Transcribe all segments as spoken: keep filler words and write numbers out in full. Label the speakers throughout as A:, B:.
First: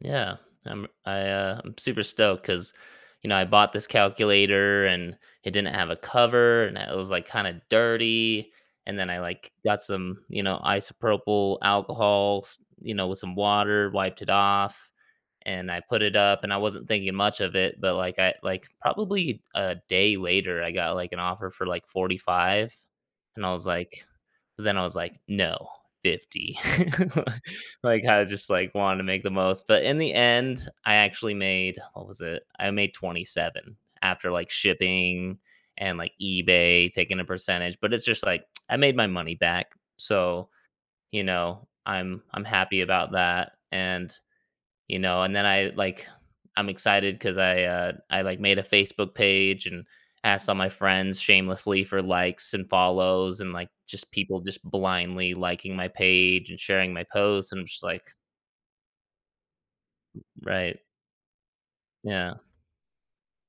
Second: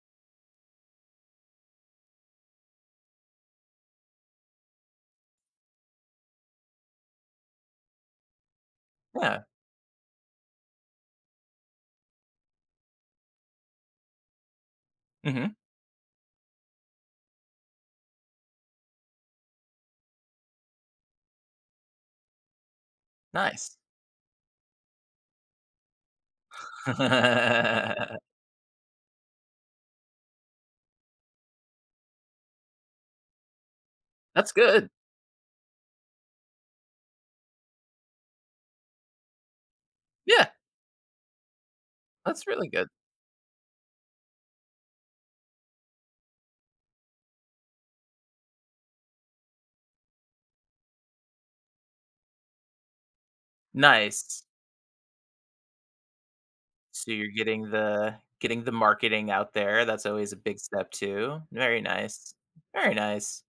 A: Yeah, I'm I, uh, I'm super stoked 'cause you know I bought this calculator, and it didn't have a cover, and it was, like, kinda dirty, and then I,
B: Yeah.
A: like, got some, you know, isopropyl alcohols, you know, with some water, wiped it off,
B: Mhm.
A: and I put it up, and I wasn't thinking much of it, but, like, I like, probably a day later, I got, like, an offer for like forty five, and I was
B: Nice.
A: like then I was, like, "No, fifty." Like, I just, like, wanted to make the most. But in the end, I actually made what was it? I made twenty-seven after, like,
B: That's good.
A: shipping and, like, eBay taking a percentage, but it's just, like, "I made my money back."
B: Yeah!
A: So, you know, I'm I'm
B: That's really
A: happy
B: good.
A: about that, and you know, and then I, like I'm excited 'cause I, uh, I, like, made a Facebook page, and asked all my friends shamelessly for likes and follows, and, like, just people
B: Nice.
A: just blindly liking my page and sharing my
B: So, you're
A: post, and I'm
B: getting
A: just like
B: the getting the marketing out there. That's always a big
A: Right.
B: step too. Very
A: Yeah.
B: nice, very nice.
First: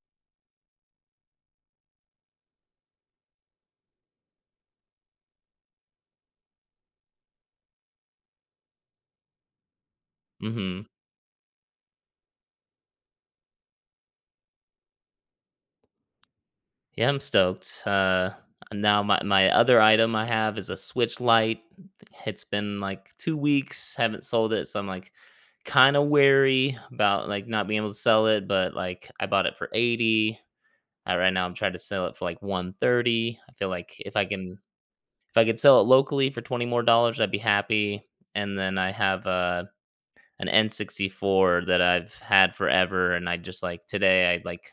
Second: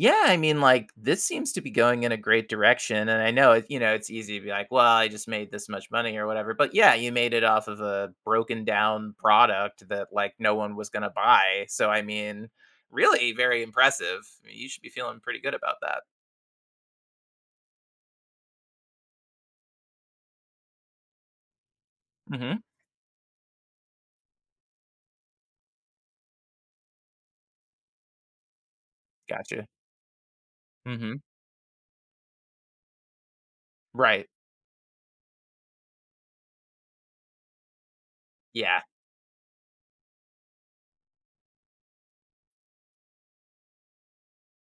B: Yeah. I mean, like, this seems to be going in a great direction, and I know if you know, it's easy to be, like, "Well, I just made this much money or whatever." But, yeah, you made it off of a broken down product that, like, no one
A: Mhm.
B: was gonna buy. So, I mean, really very impressive. You should be feeling pretty good about that.
A: Yeah, I'm stoked. Uh. Now my my other item I have is a Switch Lite. It's
B: Mhm.
A: been, like, two weeks. Haven't sold it. So, I'm, like, kinda wary about, like, not being able to sell it, but, like, I bought it
B: Gotcha.
A: for eighty, and
B: Mhm.
A: right now, I'm trying to sell it for, like, one thirty. I feel, like, if I
B: Right.
A: can if I could sell it locally for twenty more dollars, I'd be happy. And then
B: Yeah.
A: I have a an N64 that I've had forever, and I just, like today, I'd, like,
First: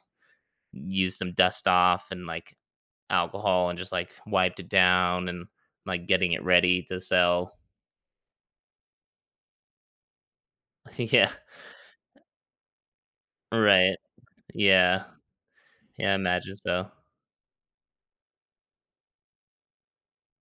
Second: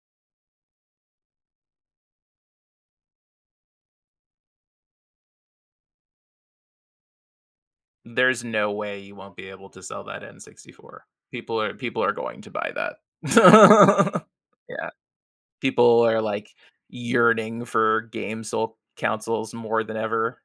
A: used some Dust-Off and, like, alcohol, and just, like, wiped it down and, like, getting it ready to sell.
B: There's no way you won't be able to sell that N64.
A: Yeah.
B: People are people are going to buy
A: Right.
B: that. Yeah.
A: Yeah.
B: People
A: Yeah, I
B: are, like,
A: imagine so.
B: yearning for games so counsoles more than ever.